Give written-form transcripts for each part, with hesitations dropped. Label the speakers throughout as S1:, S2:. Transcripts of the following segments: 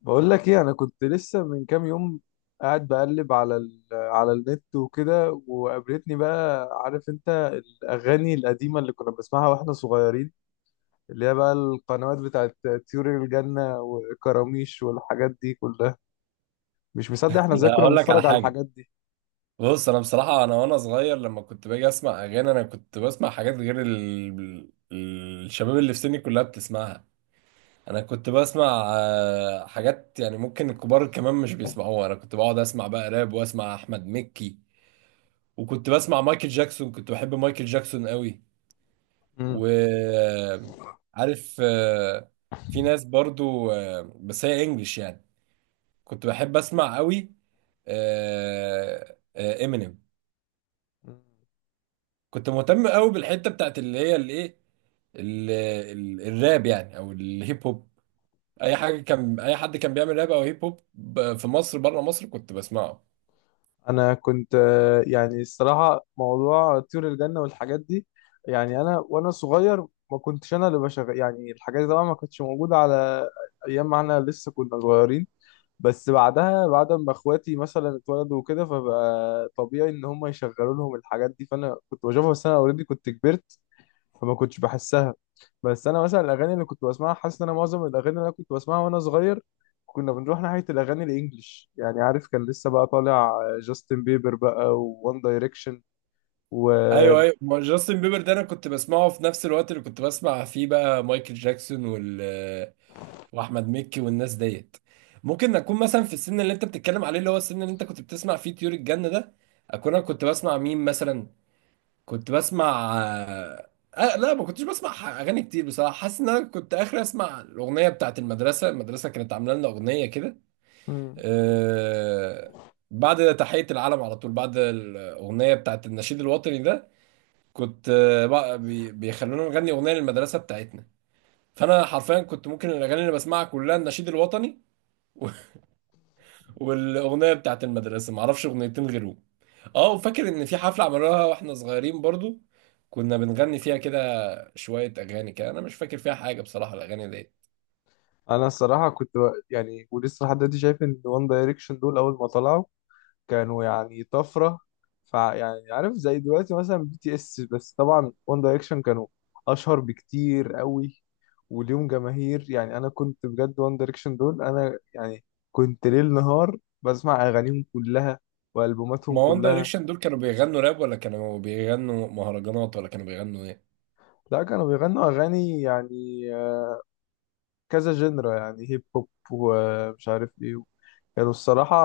S1: بقول لك ايه؟ انا كنت لسه من كام يوم قاعد بقلب على على النت وكده، وقابلتني بقى، عارف انت، الاغاني القديمه اللي كنا بنسمعها واحنا صغيرين، اللي هي بقى القنوات بتاعت طيور الجنه وكراميش والحاجات دي كلها. مش مصدق احنا ازاي
S2: لا
S1: كنا
S2: اقول لك على
S1: بنتفرج على
S2: حاجه.
S1: الحاجات دي.
S2: بص، انا بصراحه انا وانا صغير لما كنت باجي اسمع اغاني انا كنت بسمع حاجات غير الشباب اللي في سني كلها بتسمعها. انا كنت بسمع حاجات يعني ممكن الكبار كمان مش بيسمعوها. انا كنت بقعد اسمع بقى راب واسمع احمد مكي، وكنت بسمع مايكل جاكسون، كنت بحب مايكل جاكسون قوي. وعارف في ناس برضو، بس هي انجلش يعني، كنت بحب اسمع قوي امينيم.
S1: امم
S2: كنت مهتم قوي بالحته بتاعت اللي هي الايه، الراب يعني او الهيب هوب. اي حاجه كان، اي حد كان بيعمل راب او هيب هوب في مصر بره مصر كنت بسمعه.
S1: انا كنت يعني الصراحه موضوع طيور الجنه والحاجات دي، يعني انا وانا صغير، ما كنتش انا اللي بشغل يعني الحاجات دي. طبعا ما كانتش موجوده على ايام ما احنا لسه كنا صغيرين، بس بعدها، بعد ما اخواتي مثلا اتولدوا وكده، فبقى طبيعي ان هم يشغلوا لهم الحاجات دي، فانا كنت بشوفها بس انا اوريدي كنت كبرت، فما كنتش بحسها. بس انا مثلا الاغاني اللي كنت بسمعها، حاسس ان انا معظم الاغاني اللي انا كنت بسمعها وانا صغير، كنا بنروح ناحيه الاغاني الانجليش، يعني عارف كان لسه بقى طالع جاستن بيبر بقى، وون دايركشن و One
S2: ايوه
S1: Direction.
S2: ايوه، ما جاستن بيبر ده انا كنت بسمعه في نفس الوقت اللي كنت بسمع فيه بقى مايكل جاكسون وال، واحمد مكي والناس ديت. ممكن اكون مثلا في السن اللي انت بتتكلم عليه، اللي هو السن اللي انت كنت بتسمع فيه طيور الجنه ده، اكون انا كنت بسمع مين مثلا. كنت بسمع، آه لا ما كنتش بسمع اغاني كتير بصراحه. حاسس ان انا كنت اخر اسمع الاغنيه بتاعت المدرسه. المدرسه كانت عامله لنا اغنيه كده،
S1: مم.
S2: آه، بعد تحيه العلم على طول، بعد الاغنيه بتاعت النشيد الوطني ده كنت بقى بيخلونا نغني اغنيه للمدرسه بتاعتنا. فانا حرفيا كنت ممكن الاغاني اللي بسمعها كلها النشيد الوطني والاغنيه بتاعت المدرسه، ما اعرفش اغنيتين غيرهم. اه، وفاكر ان في حفله عملوها واحنا صغيرين برضو كنا بنغني فيها كده شوية أغاني كده، أنا مش فاكر فيها حاجة بصراحة الأغاني دي.
S1: انا الصراحه كنت يعني، ولسه لحد دلوقتي شايف ان وان دايركشن دول اول ما طلعوا كانوا يعني طفرة. فيعني عارف، زي دلوقتي مثلا بي تي اس، بس طبعا وان دايركشن كانوا أشهر بكتير قوي، وليهم جماهير. يعني أنا كنت بجد وان دايركشن دول، أنا يعني كنت ليل نهار بسمع أغانيهم كلها وألبوماتهم
S2: ما وان
S1: كلها.
S2: دايركشن دول كانوا بيغنوا راب ولا كانوا بيغنوا مهرجانات ولا كانوا بيغنوا إيه؟
S1: لا، كانوا بيغنوا أغاني يعني كذا جنرا، يعني هيب هوب ومش عارف إيه. كانوا الصراحة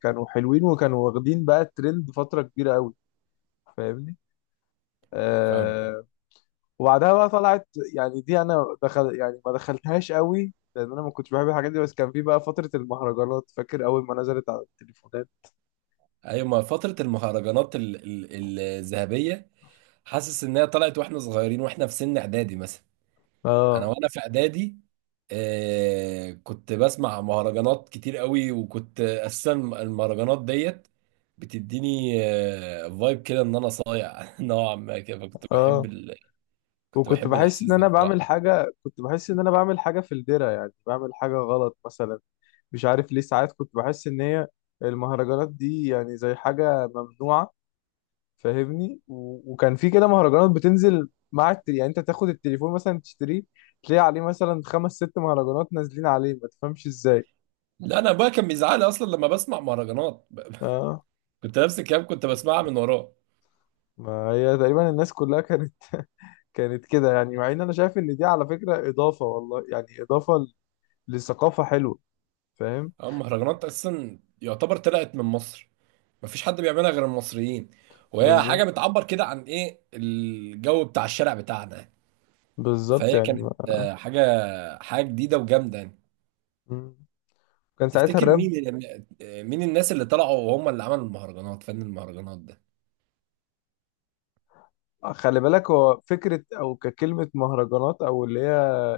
S1: كانوا حلوين، وكانوا واخدين بقى الترند فترة كبيرة قوي. فاهمني؟
S2: فاهم.
S1: آه، وبعدها بقى طلعت، يعني دي انا دخل، يعني ما دخلتهاش قوي لان انا ما كنتش بحب الحاجات دي، بس كان في بقى فترة المهرجانات، فاكر اول ما نزلت على التليفونات.
S2: أيوة، ما فترة المهرجانات الذهبية حاسس إنها طلعت وإحنا صغيرين وإحنا في سن إعدادي مثلا. أنا
S1: اه.
S2: وأنا في إعدادي كنت بسمع مهرجانات كتير قوي، وكنت أساسا المهرجانات ديت بتديني فايب كده إن أنا صايع نوعا ما كده. فكنت بحب
S1: اه.
S2: كنت
S1: وكنت
S2: بحب
S1: بحس ان
S2: الإحساس ده
S1: انا بعمل
S2: بصراحة.
S1: حاجة، كنت بحس ان انا بعمل حاجة في الدرة، يعني بعمل حاجة غلط مثلا. مش عارف ليه ساعات كنت بحس ان هي المهرجانات دي يعني زي حاجة ممنوعة، فاهمني؟ وكان في كده مهرجانات بتنزل مع يعني انت تاخد التليفون مثلا تشتريه، تلاقي عليه مثلا خمس ست مهرجانات نازلين عليه، ما تفهمش ازاي.
S2: لا انا ابويا كان بيزعلي اصلا لما بسمع مهرجانات
S1: اه.
S2: كنت نفس الكلام كنت بسمعها من وراه.
S1: ما هي تقريبا الناس كلها كانت كانت كده، يعني مع ان انا شايف ان دي على فكرة اضافة، والله يعني اضافة لثقافة حلوة، فاهم؟
S2: اما المهرجانات اساسا يعتبر طلعت من مصر، مفيش حد بيعملها غير المصريين، وهي
S1: بالظبط.
S2: حاجه بتعبر كده عن ايه الجو بتاع الشارع بتاعنا.
S1: بالظبط
S2: فهي
S1: يعني ما.
S2: كانت حاجه، حاجه جديده وجامده يعني.
S1: مم. كان ساعتها
S2: تفتكر
S1: الراب.
S2: مين اللي مين الناس اللي طلعوا وهم اللي عملوا المهرجانات، فن المهرجانات ده؟
S1: خلي بالك، هو فكرة او ككلمة مهرجانات، او اللي هي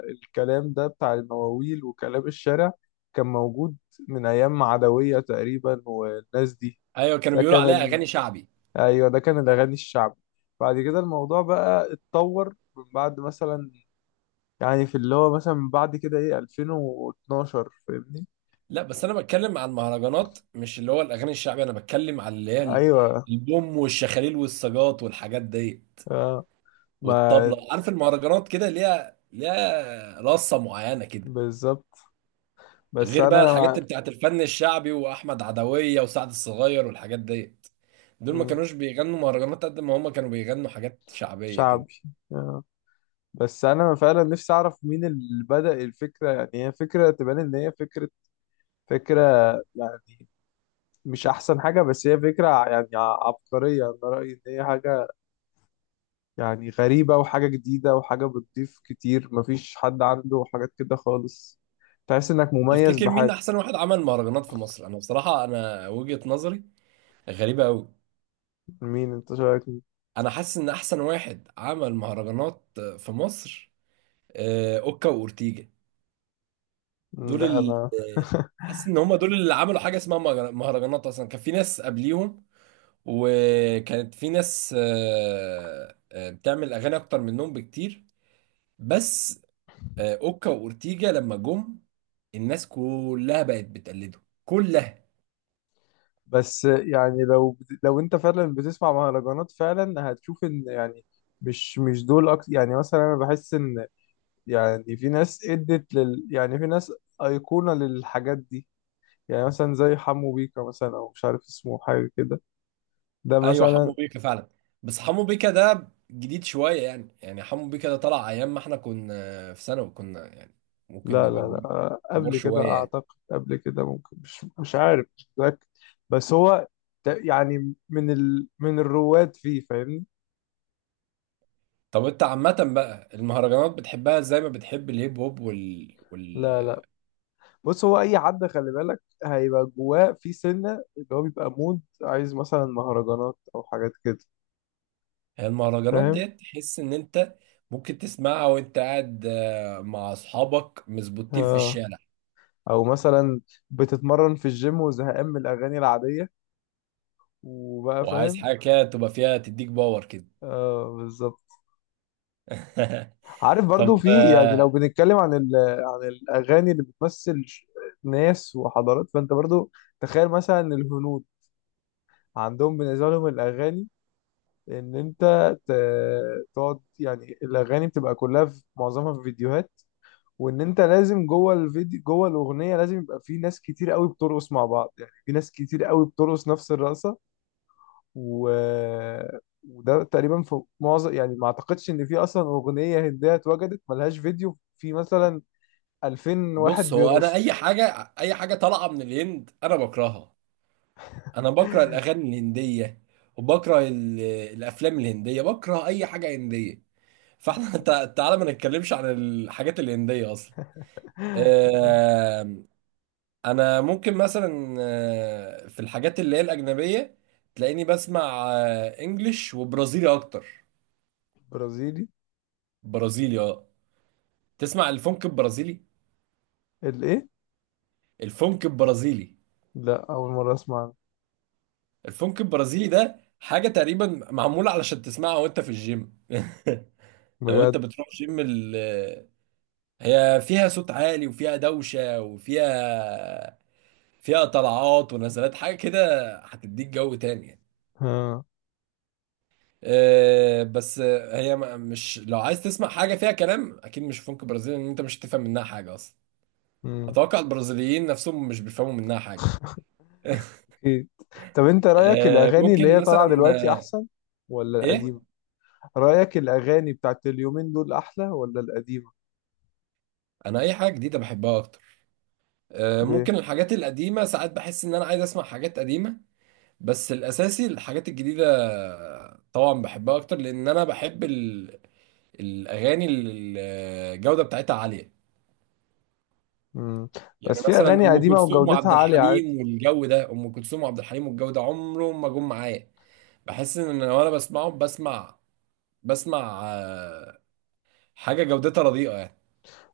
S1: الكلام ده بتاع المواويل وكلام الشارع، كان موجود من ايام عدوية تقريبا والناس دي.
S2: ايوه كانوا
S1: ده
S2: بيقولوا
S1: كان
S2: عليها اغاني شعبي.
S1: ايوه ده كان الاغاني الشعبي. بعد كده الموضوع بقى اتطور، من بعد مثلا يعني في اللي هو مثلا بعد كده، ايه، 2012، فاهمني؟
S2: لا بس انا بتكلم عن المهرجانات، مش اللي هو الاغاني الشعبيه. انا بتكلم على اللي هي
S1: ايوه.
S2: البوم والشخاليل والسجاط والحاجات دي
S1: اه. ما.
S2: والطبله. عارف المهرجانات كده ليها، ليها رصه معينه كده،
S1: بالظبط. بس
S2: غير بقى
S1: انا
S2: الحاجات اللي بتاعت الفن الشعبي واحمد عدويه وسعد الصغير والحاجات دي. دول ما
S1: مم.
S2: كانوش بيغنوا مهرجانات قد ما هم كانوا بيغنوا حاجات شعبيه كده.
S1: شعبي. آه. بس انا فعلا نفسي اعرف مين اللي بدأ الفكره. يعني هي فكره تبان ان هي فكره يعني، مش احسن حاجه، بس هي فكره يعني عبقريه. انا رايي ان هي حاجه يعني غريبه، وحاجه جديده، وحاجه بتضيف كتير، مفيش حد عنده حاجات كده خالص، تحس انك مميز
S2: تفتكر مين
S1: بحاجه.
S2: احسن واحد عمل مهرجانات في مصر؟ انا بصراحه انا وجهه نظري غريبه قوي.
S1: مين انت شايف؟
S2: انا حاسس ان احسن واحد عمل مهرجانات في مصر، اوكا واورتيجا. دول
S1: ده
S2: ال...
S1: انا.
S2: آه، حاسس ان هم دول اللي عملوا حاجه اسمها مهرجانات. اصلا كان في ناس قبليهم، وكانت في ناس بتعمل اغاني اكتر منهم بكتير، بس اوكا واورتيجا لما جم الناس كلها بقت بتقلده كلها.
S1: بس يعني لو انت فعلا بتسمع مهرجانات، فعلا هتشوف ان يعني مش دول اكتر. يعني مثلا انا بحس ان، يعني في ناس ادت لل، يعني في ناس ايقونة للحاجات دي، يعني مثلا زي حمو بيكا مثلا، او مش عارف اسمه حاجة كده، ده
S2: ايوه، حمو
S1: مثلا.
S2: بيكا فعلا، بس حمو بيكا ده جديد شويه يعني. يعني حمو بيكا ده طلع ايام ما احنا كنا في ثانوي، كنا يعني ممكن
S1: لا لا
S2: نبقى كبار،
S1: لا
S2: كبار
S1: قبل كده
S2: شويه يعني.
S1: اعتقد. قبل كده، ممكن، مش عارف، مش متأكد. بس هو ده يعني من من الرواد فيه، فاهمني؟
S2: طب انت عامة بقى المهرجانات بتحبها زي ما بتحب الهيب هوب
S1: لا، بص هو اي حد خلي بالك هيبقى جواه في سنه اللي هو بيبقى مود، عايز مثلا مهرجانات او حاجات كده،
S2: المهرجانات
S1: فاهم؟
S2: ديت تحس ان انت ممكن تسمعها وانت قاعد مع اصحابك مزبوطين في
S1: آه.
S2: الشارع،
S1: او مثلا بتتمرن في الجيم وزهقان من الاغاني العاديه، وبقى،
S2: وعايز
S1: فاهم؟
S2: حاجة كده تبقى فيها، تديك باور كده.
S1: اه، بالظبط. عارف برضو
S2: طب
S1: في، يعني لو بنتكلم عن عن الاغاني اللي بتمثل ناس وحضارات، فانت برضو تخيل مثلا الهنود، عندهم بالنسبه لهم الاغاني، ان انت ت- تقعد، يعني الاغاني بتبقى كلها في معظمها في فيديوهات، وان انت لازم جوه الفيديو جوه الاغنيه لازم يبقى في ناس كتير قوي بترقص مع بعض، يعني في ناس كتير قوي بترقص نفس الرقصه و... وده تقريبا في معظم، يعني ما اعتقدش ان في اصلا اغنيه هنديه اتوجدت ملهاش فيديو في مثلا 2000 واحد
S2: بص هو انا
S1: بيرقصوا.
S2: اي حاجة، اي حاجة طالعة من الهند انا بكرهها. انا بكره الاغاني الهندية وبكره الافلام الهندية، بكره اي حاجة هندية. فاحنا تعالى ما نتكلمش عن الحاجات الهندية اصلا. آه، انا ممكن مثلا، في الحاجات اللي هي الاجنبيه تلاقيني بسمع انجليش وبرازيلي اكتر.
S1: برازيلي؟
S2: برازيلي اه، تسمع الفونك البرازيلي.
S1: الايه؟
S2: الفونك البرازيلي.
S1: لا، اول مره اسمع عنه.
S2: الفونك البرازيلي ده حاجه تقريبا معموله علشان تسمعها وانت في الجيم. لو انت
S1: بجد؟
S2: بتروح جيم هي فيها صوت عالي وفيها دوشه وفيها، فيها طلعات ونزلات حاجه كده، هتديك جو تاني يعني.
S1: ها.
S2: آه، بس آه، هي مش، لو عايز تسمع حاجة فيها كلام أكيد مش فنك برازيلي، لأن أنت مش هتفهم منها حاجة أصلا.
S1: امم.
S2: أتوقع البرازيليين نفسهم مش بيفهموا منها حاجة.
S1: اكيد. طب انت رايك
S2: آه،
S1: الاغاني اللي
S2: ممكن
S1: هي طالعه
S2: مثلا
S1: دلوقتي
S2: آه،
S1: احسن ولا
S2: إيه؟
S1: القديمه؟ رايك الاغاني بتاعت اليومين دول احلى ولا القديمه؟
S2: أنا أي حاجة جديدة بحبها أكتر.
S1: ليه؟
S2: ممكن الحاجات القديمة ساعات بحس إن أنا عايز أسمع حاجات قديمة، بس الأساسي الحاجات الجديدة طبعا بحبها أكتر لأن أنا بحب الأغاني اللي الجودة بتاعتها عالية.
S1: مم.
S2: يعني
S1: بس في
S2: مثلا
S1: اغاني
S2: ام
S1: قديمه
S2: كلثوم
S1: وجودتها
S2: وعبد
S1: عاليه عادي.
S2: الحليم والجو ده، ام كلثوم وعبد الحليم والجو ده عمرهم ما جم معايا. بحس ان أنا وانا بسمعهم بسمع، بسمع آه، حاجه جودتها رديئه يعني.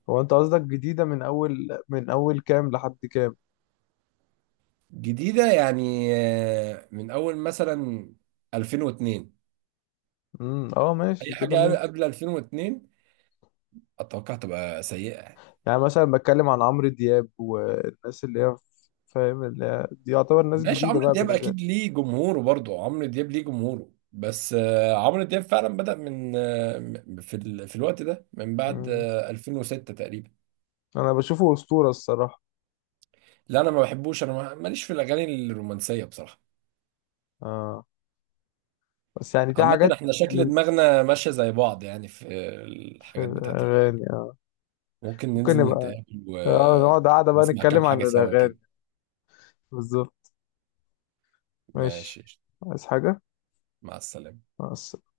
S1: هو انت قصدك جديده من اول، من اول كام لحد كام؟
S2: جديده يعني من اول مثلا 2002،
S1: امم. اه،
S2: اي
S1: ماشي كده،
S2: حاجه
S1: ممكن.
S2: قبل 2002 اتوقع تبقى سيئه يعني.
S1: يعني مثلا بتكلم عن عمرو دياب والناس اللي هي، فاهم، اللي هي دي يعتبر ناس
S2: ماشي،
S1: جديده
S2: عمرو
S1: بقى
S2: دياب
S1: بالنسبه لي.
S2: اكيد ليه جمهوره برضه، عمرو دياب ليه جمهوره، بس عمرو دياب فعلا بدأ من في في الوقت ده من بعد
S1: مم.
S2: 2006 تقريبا.
S1: انا بشوفه اسطوره الصراحه.
S2: لا انا ما بحبوش، انا ماليش في الاغاني الرومانسيه بصراحه.
S1: اه. بس يعني دي
S2: عامه
S1: حاجات
S2: احنا شكل
S1: من،
S2: دماغنا ماشيه زي بعض يعني في
S1: في
S2: الحاجات بتاعت
S1: الاغاني،
S2: الاغاني.
S1: آه.
S2: ممكن
S1: ممكن
S2: ننزل
S1: نبقى،
S2: نتقابل
S1: اه، نقعد قاعده بقى
S2: ونسمع كام
S1: نتكلم عن
S2: حاجه سوا كده.
S1: الاغاني. بالظبط. ماشي.
S2: ماشي.
S1: عايز حاجه؟
S2: مع السلامه.
S1: مع السلامة.